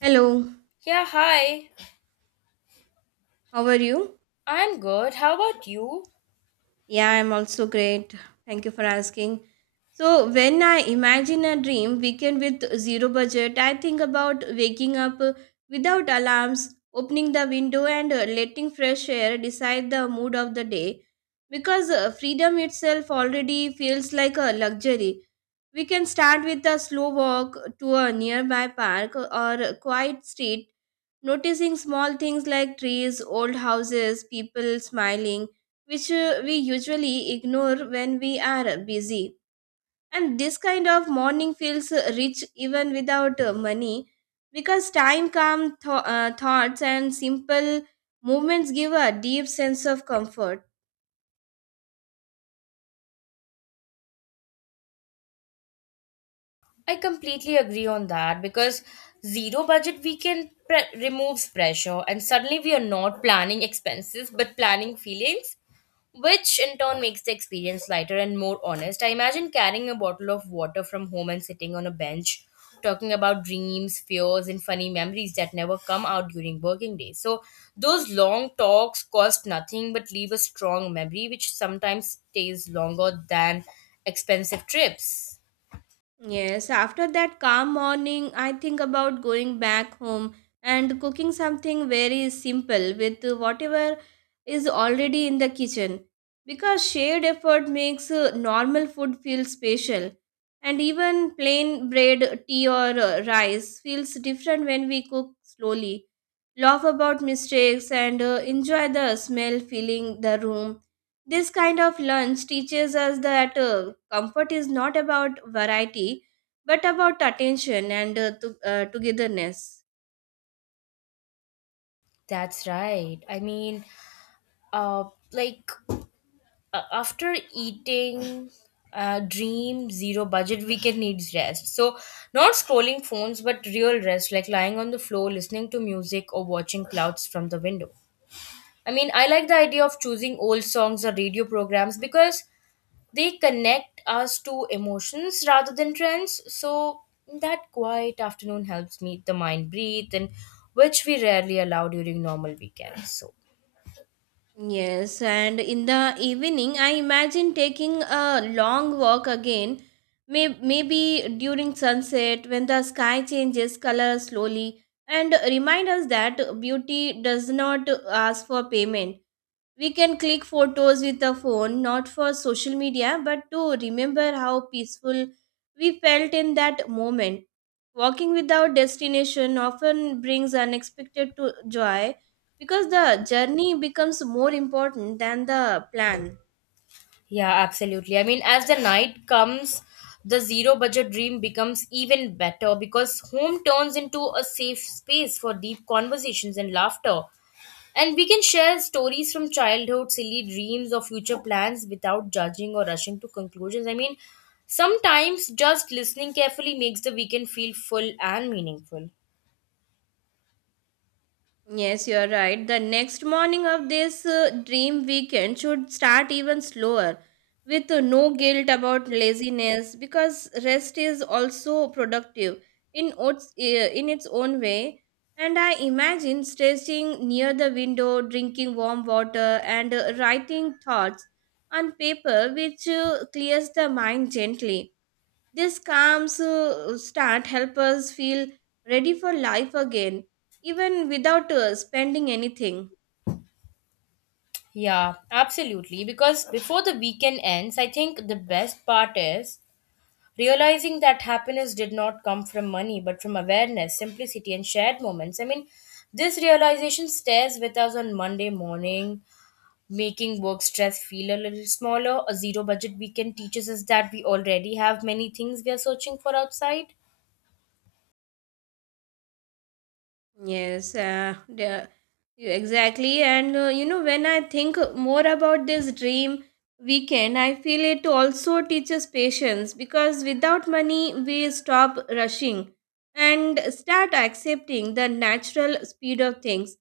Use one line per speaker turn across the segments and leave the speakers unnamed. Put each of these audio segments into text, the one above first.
Hello,
Yeah, hi.
how are you?
I'm good. How about you?
Yeah, I'm also great. Thank you for asking. So, when I imagine a dream weekend with zero budget, I think about waking up without alarms, opening the window, and letting fresh air decide the mood of the day. Because freedom itself already feels like a luxury. We can start with a slow walk to a nearby park or a quiet street noticing small things like trees, old houses, people smiling, which we usually ignore when we are busy. And this kind of morning feels rich even without money because time calm thoughts and simple movements give a deep sense of comfort.
I completely agree on that because zero budget weekend removes pressure, and suddenly we are not planning expenses but planning feelings, which in turn makes the experience lighter and more honest. I imagine carrying a bottle of water from home and sitting on a bench talking about dreams, fears, and funny memories that never come out during working days. So those long talks cost nothing but leave a strong memory, which sometimes stays longer than expensive trips.
Yes, after that calm morning, I think about going back home and cooking something very simple with whatever is already in the kitchen. Because shared effort makes normal food feel special. And even plain bread, tea, or rice feels different when we cook slowly laugh about mistakes, and enjoy the smell filling the room. This kind of lunch teaches us that comfort is not about variety but about attention and togetherness.
That's right. I mean, uh, like after eating Dream zero budget weekend needs rest, so not scrolling phones but real rest, like lying on the floor listening to music or watching clouds from the window. I mean, I like the idea of choosing old songs or radio programs because they connect us to emotions rather than trends. So that quiet afternoon helps me, the mind breathe, and which we rarely allow during normal weekends. So
Yes, and in the evening, I imagine taking a long walk again, maybe during sunset when the sky changes color slowly, and remind us that beauty does not ask for payment. We can click photos with a phone, not for social media, but to remember how peaceful we felt in that moment. Walking without destination often brings unexpected to joy because the journey becomes more important than the plan.
Yeah, absolutely. I mean, as the night comes, the zero budget dream becomes even better because home turns into a safe space for deep conversations and laughter. And we can share stories from childhood, silly dreams, or future plans without judging or rushing to conclusions. I mean, sometimes just listening carefully makes the weekend feel full and meaningful.
Yes, you are right. The next morning of this dream weekend should start even slower with no guilt about laziness because rest is also productive in in its own way. And I imagine stretching near the window, drinking warm water, and writing thoughts on paper, which clears the mind gently. This calms start help us feel ready for life again, even without spending anything.
Yeah, absolutely. Because before the weekend ends, I think the best part is realizing that happiness did not come from money but from awareness, simplicity, and shared moments. I mean, this realization stays with us on Monday morning, making work stress feel a little smaller. A zero budget weekend teaches us that we already have many things we are searching for outside.
Yes, exactly. And when I think more about this dream weekend, I feel it also teaches patience because without money, we stop rushing and start accepting the natural speed of things.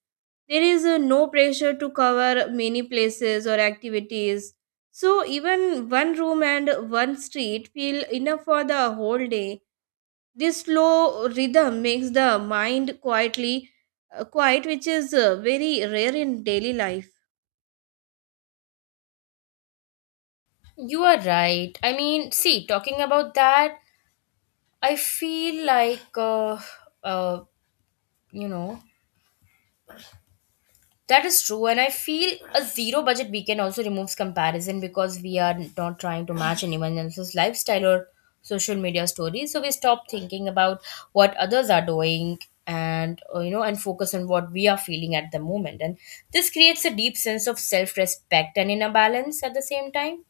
There is no pressure to cover many places or activities, so even one room and one street feel enough for the whole day. This slow rhythm makes the mind quiet, which is very rare in daily life.
You are right. I mean, see, talking about that, I feel like uh you know That is true, and I feel a zero budget weekend also removes comparison because we are not trying to match anyone else's lifestyle or social media stories. So we stop thinking about what others are doing, and you know and focus on what we are feeling at the moment, and this creates a deep sense of self-respect and inner balance at the same time.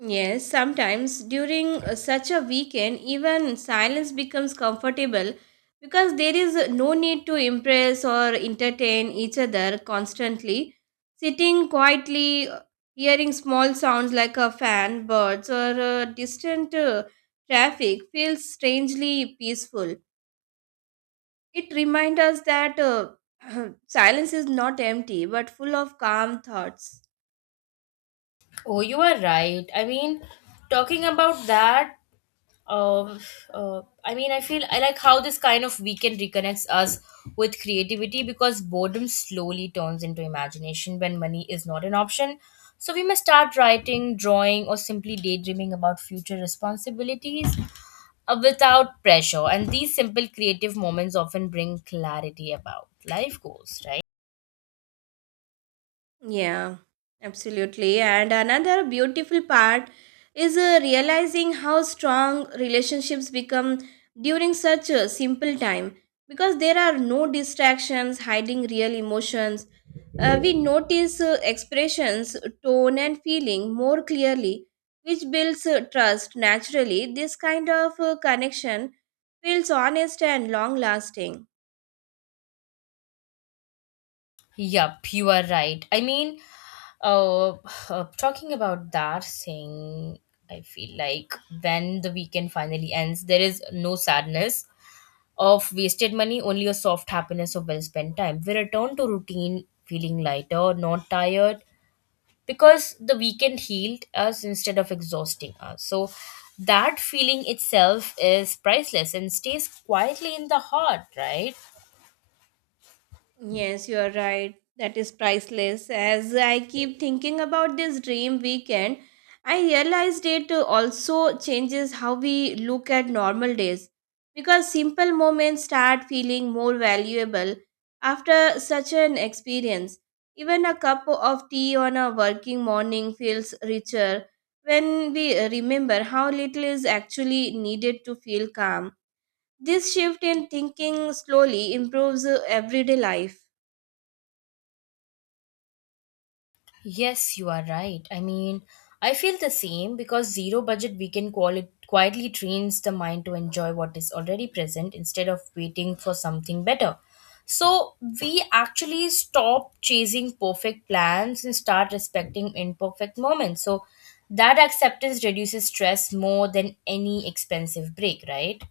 Yes, sometimes during such a weekend, even silence becomes comfortable because there is no need to impress or entertain each other constantly. Sitting quietly, hearing small sounds like a fan, birds, or distant traffic feels strangely peaceful. It reminds us that silence is not empty but full of calm thoughts.
Oh, you are right. I mean, talking about that uh, I mean, I feel I like how this kind of weekend reconnects us with creativity because boredom slowly turns into imagination when money is not an option. So we may start writing, drawing, or simply daydreaming about future responsibilities without pressure. And these simple creative moments often bring clarity about life goals, right?
Yeah, absolutely. And another beautiful part is realizing how strong relationships become during such a simple time because there are no distractions hiding real emotions. We notice expressions, tone, and feeling more clearly, which builds trust naturally. This kind of connection feels honest and long lasting.
Yup, you are right. Uh, Talking about that thing, I feel like when the weekend finally ends, there is no sadness of wasted money, only a soft happiness of well spent time. We return to routine feeling lighter, not tired, because the weekend healed us instead of exhausting us. So that feeling itself is priceless and stays quietly in the heart, right?
Yes, you are right. That is priceless. As I keep thinking about this dream weekend, I realized it also changes how we look at normal days because simple moments start feeling more valuable after such an experience. Even a cup of tea on a working morning feels richer when we remember how little is actually needed to feel calm. This shift in thinking slowly improves everyday life.
Yes, you are right. I mean, I feel the same because zero budget weekend quietly trains the mind to enjoy what is already present instead of waiting for something better. So we actually stop chasing perfect plans and start respecting imperfect moments. So that acceptance reduces stress more than any expensive break, right?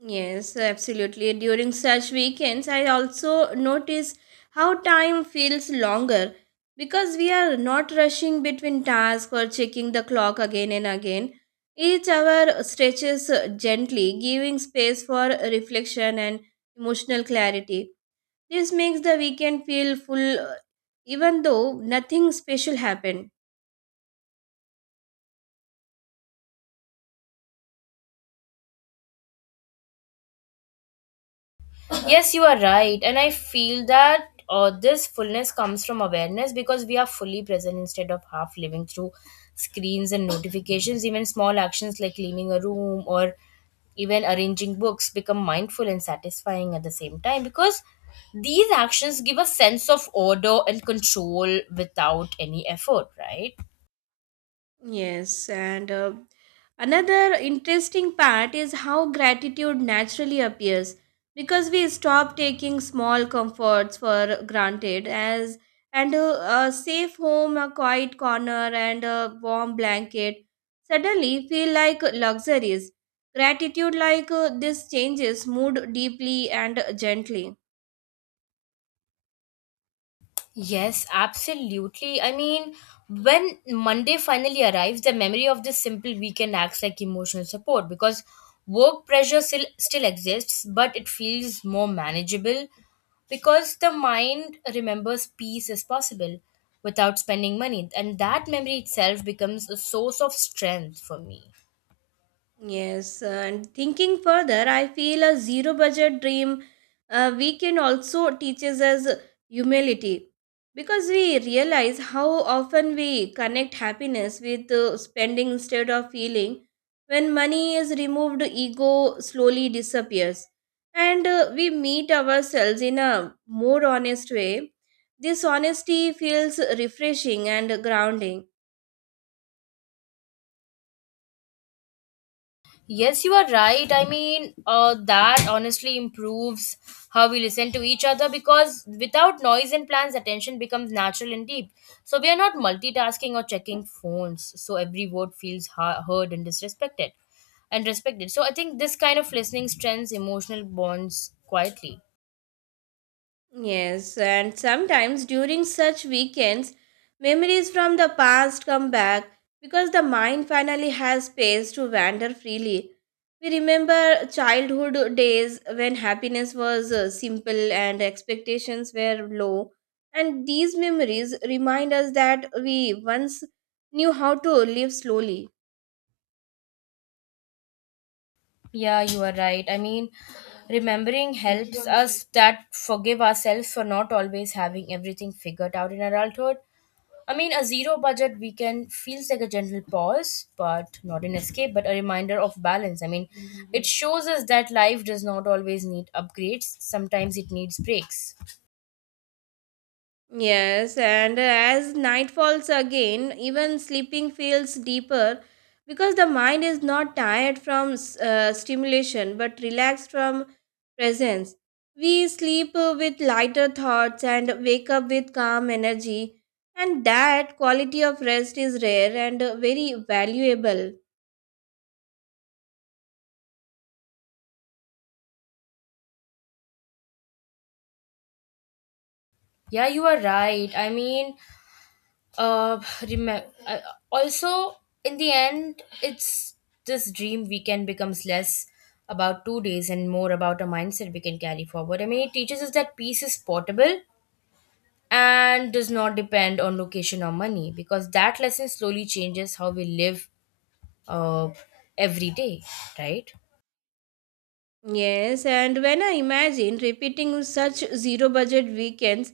Yes, absolutely. During such weekends, I also notice how time feels longer because we are not rushing between tasks or checking the clock again and again. Each hour stretches gently, giving space for reflection and emotional clarity. This makes the weekend feel full, even though nothing special happened.
Yes, you are right. And I feel that this fullness comes from awareness because we are fully present instead of half living through screens and notifications. Even small actions like cleaning a room or even arranging books become mindful and satisfying at the same time, because these actions give a sense of order and control without any effort, right?
Yes, and another interesting part is how gratitude naturally appears because we stop taking small comforts for granted, as a safe home, a quiet corner, and a warm blanket suddenly feel like luxuries. Gratitude like this changes mood deeply and gently.
Yes, absolutely. I mean, when Monday finally arrives, the memory of this simple weekend acts like emotional support because work pressure still exists, but it feels more manageable because the mind remembers peace as possible without spending money, and that memory itself becomes a source of strength for me.
Yes, and thinking further, I feel a zero budget dream weekend also teaches us humility because we realize how often we connect happiness with spending instead of feeling. When money is removed, ego slowly disappears, and we meet ourselves in a more honest way. This honesty feels refreshing and grounding.
Yes, you are right. I mean, that honestly improves how we listen to each other, because without noise and plans, attention becomes natural and deep. So we are not multitasking or checking phones. So every word feels heard and disrespected and respected. So I think this kind of listening strengthens emotional bonds quietly.
Yes, and sometimes during such weekends, memories from the past come back because the mind finally has space to wander freely. We remember childhood days when happiness was simple and expectations were low, and these memories remind us that we once knew how to live slowly.
Yeah, you are right. I mean, remembering helps us that forgive ourselves for not always having everything figured out in adulthood. I mean, a zero budget weekend feels like a gentle pause, but not an escape, but a reminder of balance. I mean, it shows us that life does not always need upgrades, sometimes it needs breaks.
Yes, and as night falls again, even sleeping feels deeper because the mind is not tired from stimulation but relaxed from presence. We sleep with lighter thoughts and wake up with calm energy, and that quality of rest is rare and very valuable.
Yeah, you are right. I mean, uh, remember, uh, also, in the end, it's this dream weekend becomes less about 2 days and more about a mindset we can carry forward. I mean, it teaches us that peace is portable and does not depend on location or money, because that lesson slowly changes how we live uh, every day, right?
Yes, and when I imagine repeating such zero budget weekends,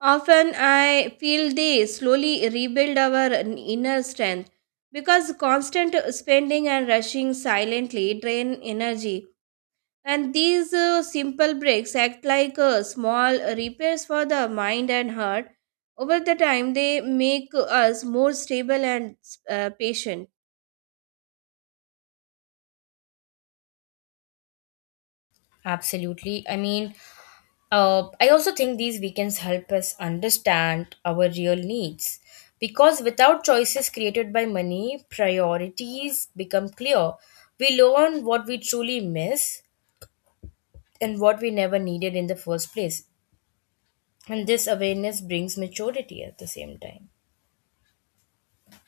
often I feel they slowly rebuild our inner strength because constant spending and rushing silently drain energy. And these simple breaks act like small repairs for the mind and heart. Over the time, they make us more stable and patient.
Absolutely. I mean, I also think these weekends help us understand our real needs because without choices created by money, priorities become clear. We learn what we truly miss and what we never needed in the first place, and this awareness brings maturity at the same time.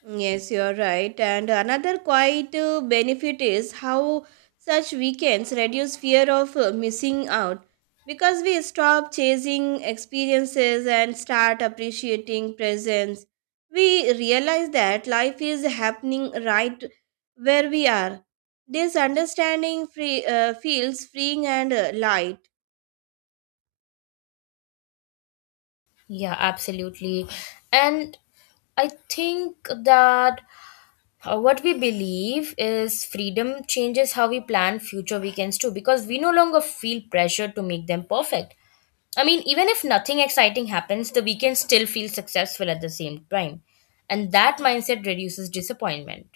Yes, you are right. And another quite benefit is how such weekends reduce fear of missing out because we stop chasing experiences and start appreciating presence. We realize that life is happening right where we are. This understanding feels freeing and light.
Yeah, absolutely. And I think that what we believe is freedom changes how we plan future weekends too, because we no longer feel pressure to make them perfect. I mean, even if nothing exciting happens, the weekend still feels successful at the same time. And that mindset reduces disappointment.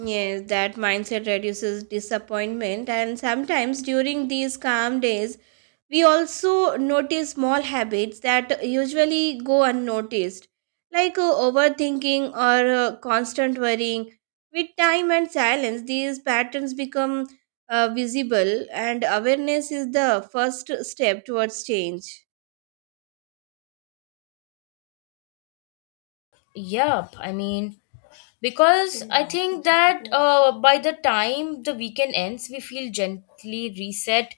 Yes, that mindset reduces disappointment, and sometimes during these calm days, we also notice small habits that usually go unnoticed, like overthinking or constant worrying. With time and silence, these patterns become visible, and awareness is the first step towards change.
Yep, I mean, because I think that by the time the weekend ends, we feel gently reset,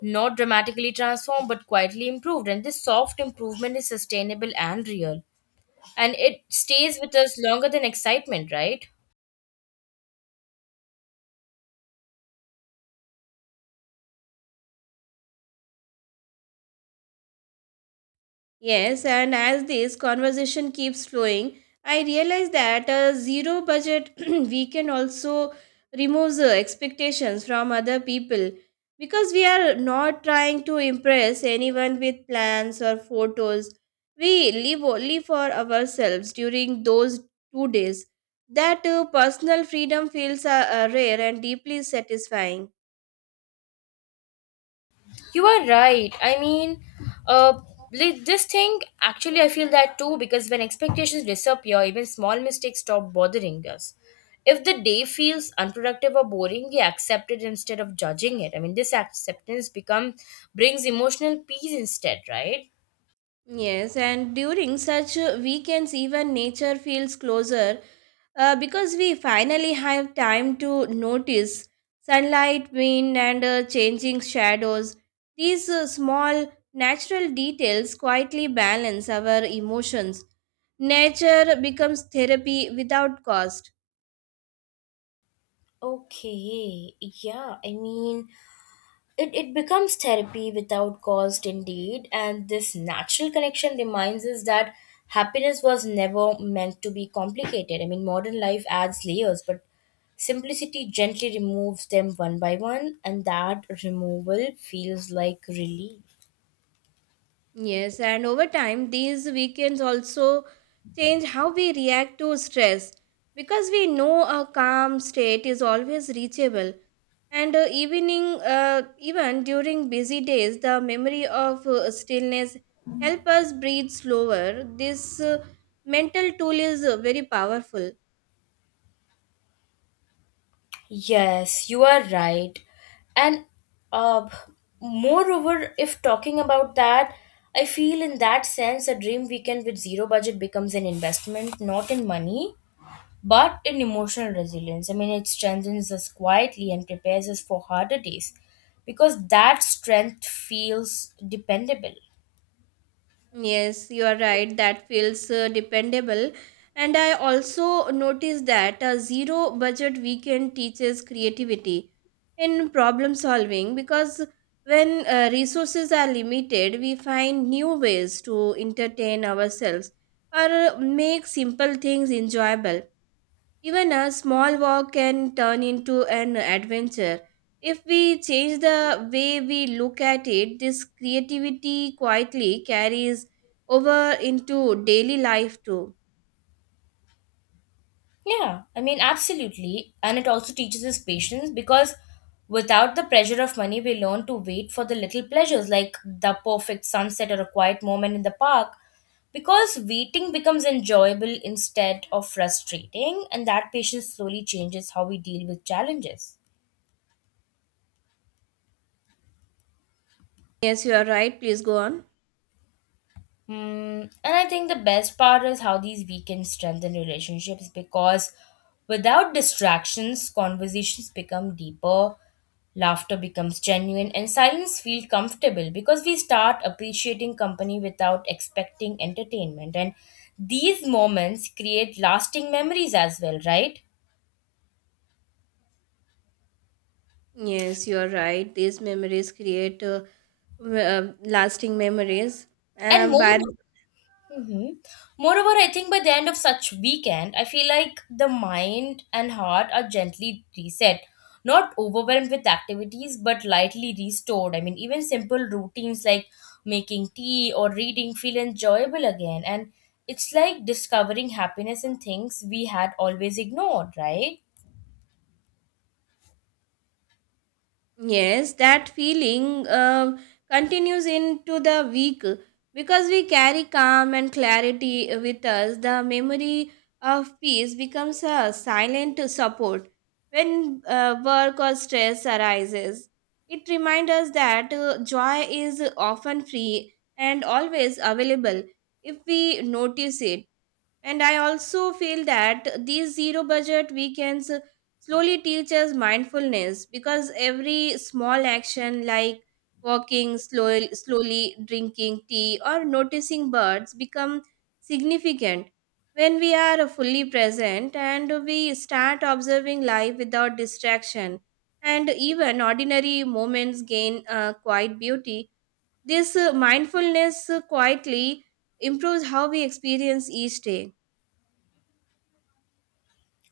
not dramatically transformed, but quietly improved. And this soft improvement is sustainable and real. And it stays with us longer than excitement, right?
Yes, and as this conversation keeps flowing, I realize that a zero budget weekend also removes the expectations from other people because we are not trying to impress anyone with plans or photos. We live only for ourselves during those 2 days. That personal freedom feels rare and deeply satisfying.
You are right. I mean, uh, this thing actually, I feel that too because when expectations disappear, even small mistakes stop bothering us. If the day feels unproductive or boring, we accept it instead of judging it. I mean, this acceptance become brings emotional peace instead, right?
Yes, and during such weekends, even nature feels closer because we finally have time to notice sunlight, wind, and changing shadows. These small natural details quietly balance our emotions. Nature becomes therapy without cost.
Okay, yeah, I mean, it becomes therapy without cost, indeed, and this natural connection reminds us that happiness was never meant to be complicated. I mean, modern life adds layers, but simplicity gently removes them one by one, and that removal feels like relief.
Yes, and over time, these weekends also change how we react to stress because we know a calm state is always reachable. And even during busy days, the memory of stillness help us breathe slower. This mental tool is very powerful.
Yes, you are right. And uh, Moreover, if talking about that, I feel in that sense a dream weekend with zero budget becomes an investment, not in money, but in emotional resilience. I mean, it strengthens us quietly and prepares us for harder days because that strength feels dependable.
Yes, you are right. That feels dependable. And I also noticed that a zero budget weekend teaches creativity in problem solving because when resources are limited, we find new ways to entertain ourselves or make simple things enjoyable. Even a small walk can turn into an adventure. If we change the way we look at it, this creativity quietly carries over into daily life too.
Yeah, I mean, absolutely. And it also teaches us patience because without the pressure of money, we learn to wait for the little pleasures like the perfect sunset or a quiet moment in the park, because waiting becomes enjoyable instead of frustrating, and that patience slowly changes how we deal with challenges.
Yes, you are right. Please go on.
Mm, and I think the best part is how these weekends strengthen relationships because without distractions, conversations become deeper, laughter becomes genuine, and silence feels comfortable because we start appreciating company without expecting entertainment. And these moments create lasting memories as well, right?
Yes, you are right. These memories create lasting memories.
And more
But
hmm Moreover, I think by the end of such weekend, I feel like the mind and heart are gently reset, not overwhelmed with activities, but lightly restored. I mean, even simple routines like making tea or reading feel enjoyable again, and it's like discovering happiness in things we had always ignored, right?
yes, that feeling continues into the week because we carry calm and clarity with us. The memory of peace becomes a silent support when work or stress arises. It reminds us that joy is often free and always available if we notice it. And I also feel that these zero budget weekends slowly teach us mindfulness because every small action like walking slowly, slowly drinking tea or noticing birds become significant when we are fully present, and we start observing life without distraction, and even ordinary moments gain quite beauty. This mindfulness quietly improves how we experience each day.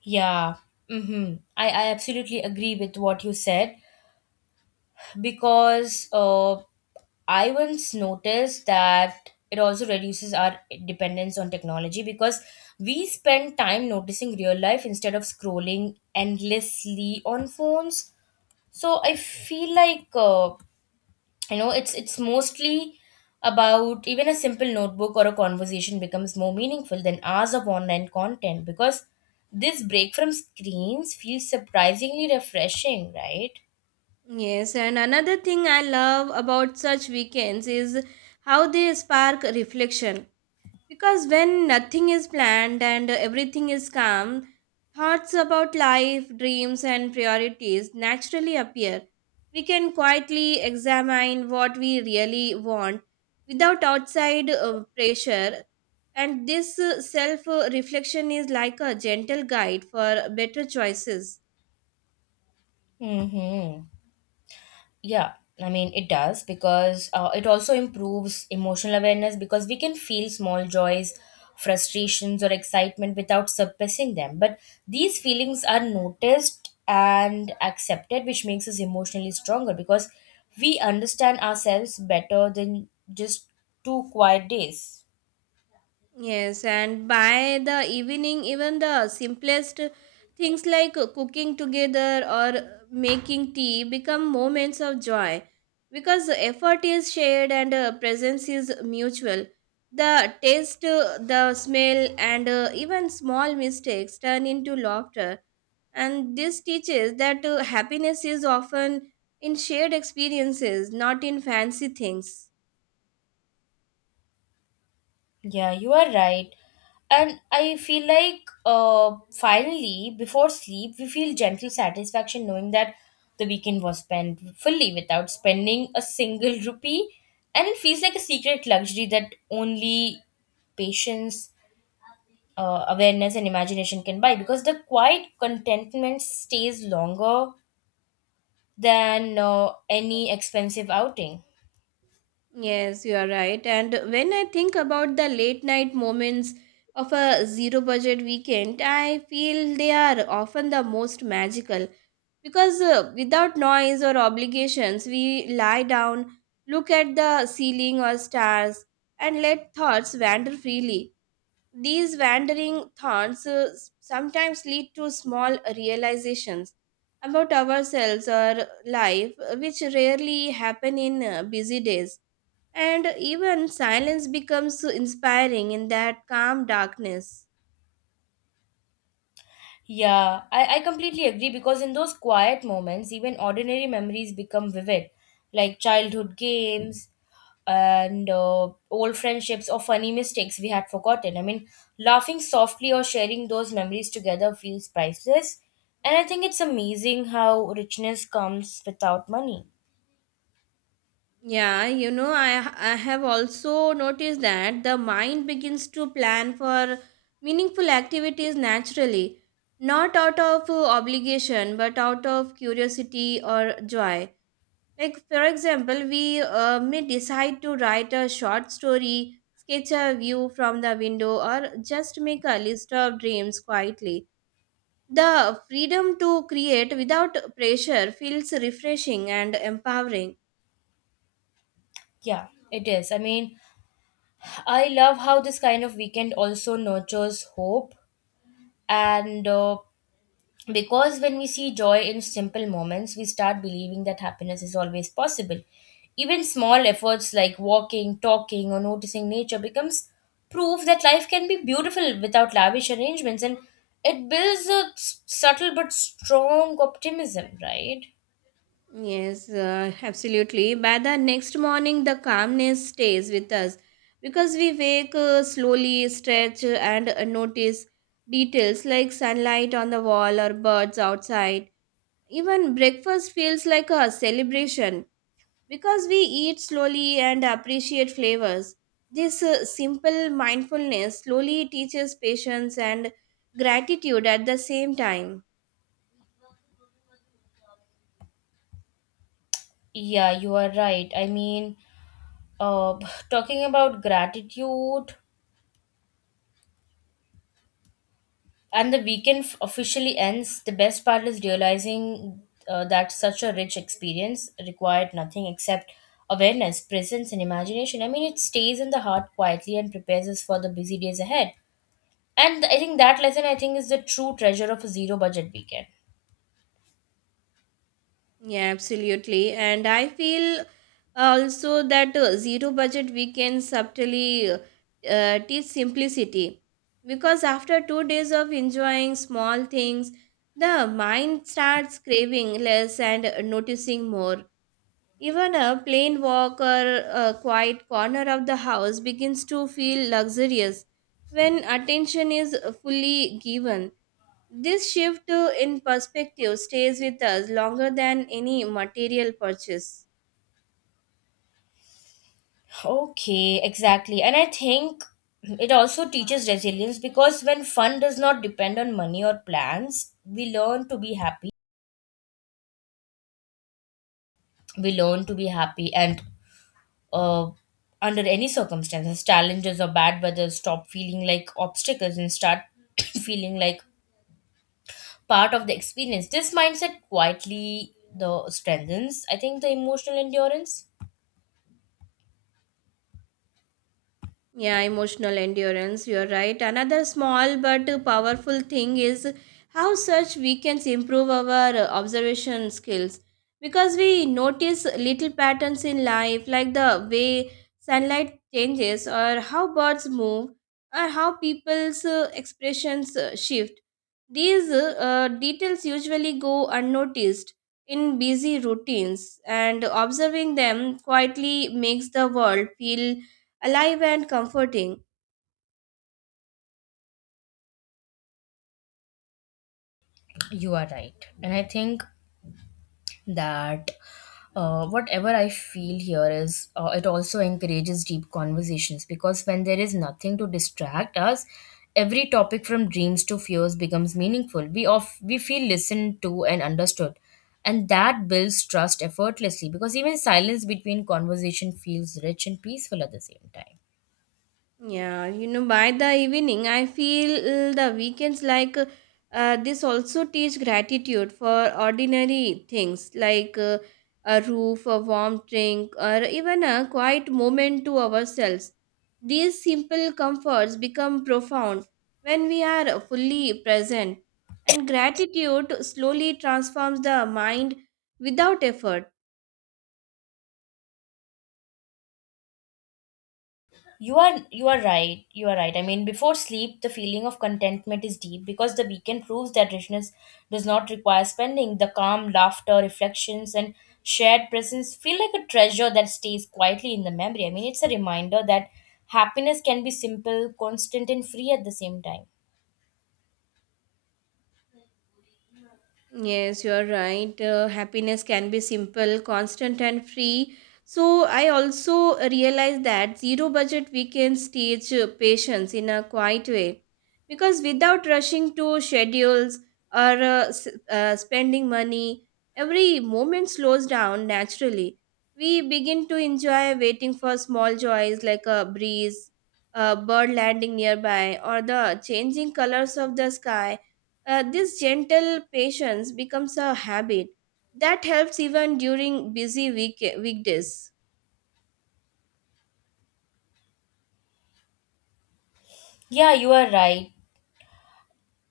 Yeah. Mm-hmm. I absolutely agree with what you said, because I once noticed that it also reduces our dependence on technology because we spend time noticing real life instead of scrolling endlessly on phones. So I feel like it's mostly about, even a simple notebook or a conversation becomes more meaningful than hours of online content, because this break from screens feels surprisingly refreshing, right?
Yes, and another thing I love about such weekends is how they spark reflection. Because when nothing is planned and everything is calm, thoughts about life, dreams, and priorities naturally appear. We can quietly examine what we really want without outside pressure, and this self reflection is like a gentle guide for better choices.
Mm-hmm. Yeah, I mean, it does because it also improves emotional awareness because we can feel small joys, frustrations, or excitement without suppressing them. But these feelings are noticed and accepted, which makes us emotionally stronger because we understand ourselves better than just two quiet days.
Yes, and by the evening, even the simplest things like cooking together or making tea become moments of joy because the effort is shared and presence is mutual. The taste, the smell, and even small mistakes turn into laughter. And this teaches that happiness is often in shared experiences, not in fancy things.
Yeah, you are right. And I feel like finally, before sleep, we feel gentle satisfaction knowing that the weekend was spent fully without spending a single rupee. And it feels like a secret luxury that only patience, awareness, and imagination can buy, because the quiet contentment stays longer than any expensive outing.
Yes, you are right. And when I think about the late night moments of a zero budget weekend, I feel they are often the most magical because without noise or obligations, we lie down, look at the ceiling or stars, and let thoughts wander freely. These wandering thoughts s- sometimes lead to small realizations about ourselves or life, which rarely happen in busy days. And even silence becomes inspiring in that calm darkness.
Yeah, I completely agree because in those quiet moments, even ordinary memories become vivid, like childhood games and old friendships or funny mistakes we had forgotten. I mean, laughing softly or sharing those memories together feels priceless. And I think it's amazing how richness comes without money.
Yeah, you know, I have also noticed that the mind begins to plan for meaningful activities naturally, not out of obligation, but out of curiosity or joy. Like, for example, we may decide to write a short story, sketch a view from the window, or just make a list of dreams quietly. The freedom to create without pressure feels refreshing and empowering.
Yeah, it is. I mean, I love how this kind of weekend also nurtures hope and because when we see joy in simple moments, we start believing that happiness is always possible. Even small efforts like walking, talking, or noticing nature becomes proof that life can be beautiful without lavish arrangements, and it builds a subtle but strong optimism, right?
Yes, absolutely. By the next morning, the calmness stays with us because we wake slowly, stretch, and notice details like sunlight on the wall or birds outside. Even breakfast feels like a celebration. Because we eat slowly and appreciate flavors, this simple mindfulness slowly teaches patience and gratitude at the same time.
Yeah, you are right. I mean, uh, talking about gratitude, and the weekend officially ends, the best part is realizing that such a rich experience required nothing except awareness, presence, and imagination. I mean, it stays in the heart quietly and prepares us for the busy days ahead. And I think that lesson, I think, is the true treasure of a zero budget weekend.
Yeah, absolutely. And I feel also that zero budget weekends subtly teach simplicity. Because after 2 days of enjoying small things, the mind starts craving less and noticing more. Even a plain walk or a quiet corner of the house begins to feel luxurious when attention is fully given. This shift in perspective stays with us longer than any material purchase.
Okay, exactly. And I think it also teaches resilience because when fun does not depend on money or plans, we learn to be happy. We learn to be happy and uh, under any circumstances, challenges or bad weather stop feeling like obstacles and start feeling like part of the experience. This mindset quietly the strengthens, I think, the emotional endurance.
Yeah, emotional endurance, you're right. Another small but powerful thing is how such weekends improve our observation skills because we notice little patterns in life, like the way sunlight changes, or how birds move, or how people's expressions shift. These details usually go unnoticed in busy routines, and observing them quietly makes the world feel alive and comforting.
You are right, and I think that whatever I feel here is it also encourages deep conversations because when there is nothing to distract us, every topic from dreams to fears becomes meaningful. We feel listened to and understood, and that builds trust effortlessly because even silence between conversation feels rich and peaceful at the same time.
Yeah, you know, by the evening, I feel the weekends like this also teach gratitude for ordinary things like a roof, a warm drink, or even a quiet moment to ourselves. These simple comforts become profound when we are fully present, and gratitude slowly transforms the mind without effort.
You are right. You are right. I mean, before sleep, the feeling of contentment is deep because the weekend proves that richness does not require spending. The calm, laughter, reflections, and shared presence feel like a treasure that stays quietly in the memory. I mean, it's a reminder that happiness can be simple, constant, and free at the same time.
Yes, you are right. Happiness can be simple, constant, and free. So, I also realize that zero budget weekends teach patience in a quiet way because without rushing to schedules or spending money, every moment slows down naturally. We begin to enjoy waiting for small joys like a breeze, a bird landing nearby, or the changing colors of the sky. This gentle patience becomes a habit that helps even during busy weekdays.
Yeah, you are right.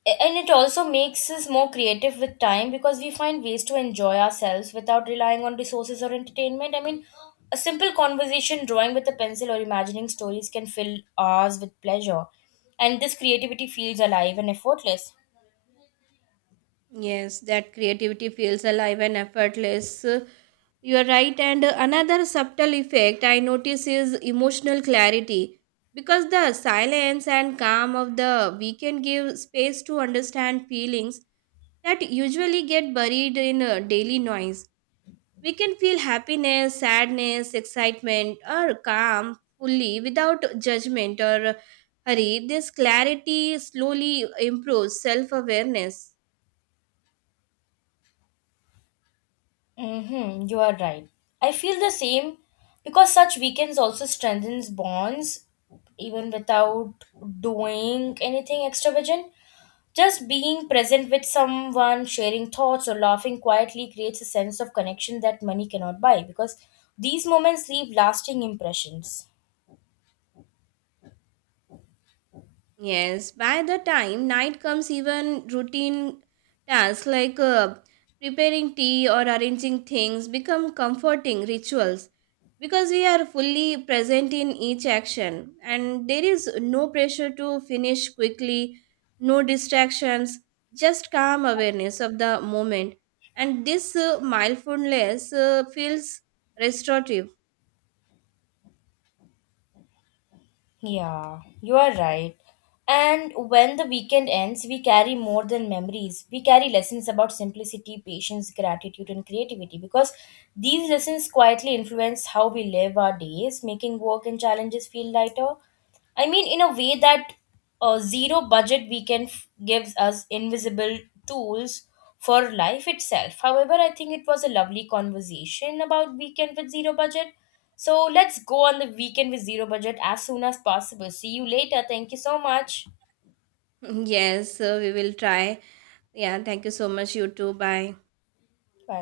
And it also makes us more creative with time because we find ways to enjoy ourselves without relying on resources or entertainment. I mean, a simple conversation, drawing with a pencil, or imagining stories can fill hours with pleasure, and this creativity feels alive and effortless.
Yes, that creativity feels alive and effortless. You are right. And another subtle effect I notice is emotional clarity because the silence and calm of the weekend give space to understand feelings that usually get buried in daily noise. We can feel happiness, sadness, excitement, or calm fully without judgment or hurry. This clarity slowly improves self awareness.
Mm-hmm, you are right. I feel the same because such weekends also strengthens bonds even without doing anything extravagant. Just being present with someone, sharing thoughts, or laughing quietly creates a sense of connection that money cannot buy, because these moments leave lasting impressions.
Yes, by the time night comes, even routine tasks like preparing tea or arranging things become comforting rituals because we are fully present in each action, and there is no pressure to finish quickly, no distractions, just calm awareness of the moment. And this mindfulness feels restorative.
Yeah, you are right. And when the weekend ends, we carry more than memories. We carry lessons about simplicity, patience, gratitude, and creativity because these lessons quietly influence how we live our days, making work and challenges feel lighter. I mean, in a way that zero budget weekend gives us invisible tools for life itself. However, I think it was a lovely conversation about weekend with zero budget. So let's go on the weekend with zero budget as soon as possible. See you later. Thank you so much.
Yes, we will try. Yeah, thank you so much, you too. Bye.
Bye.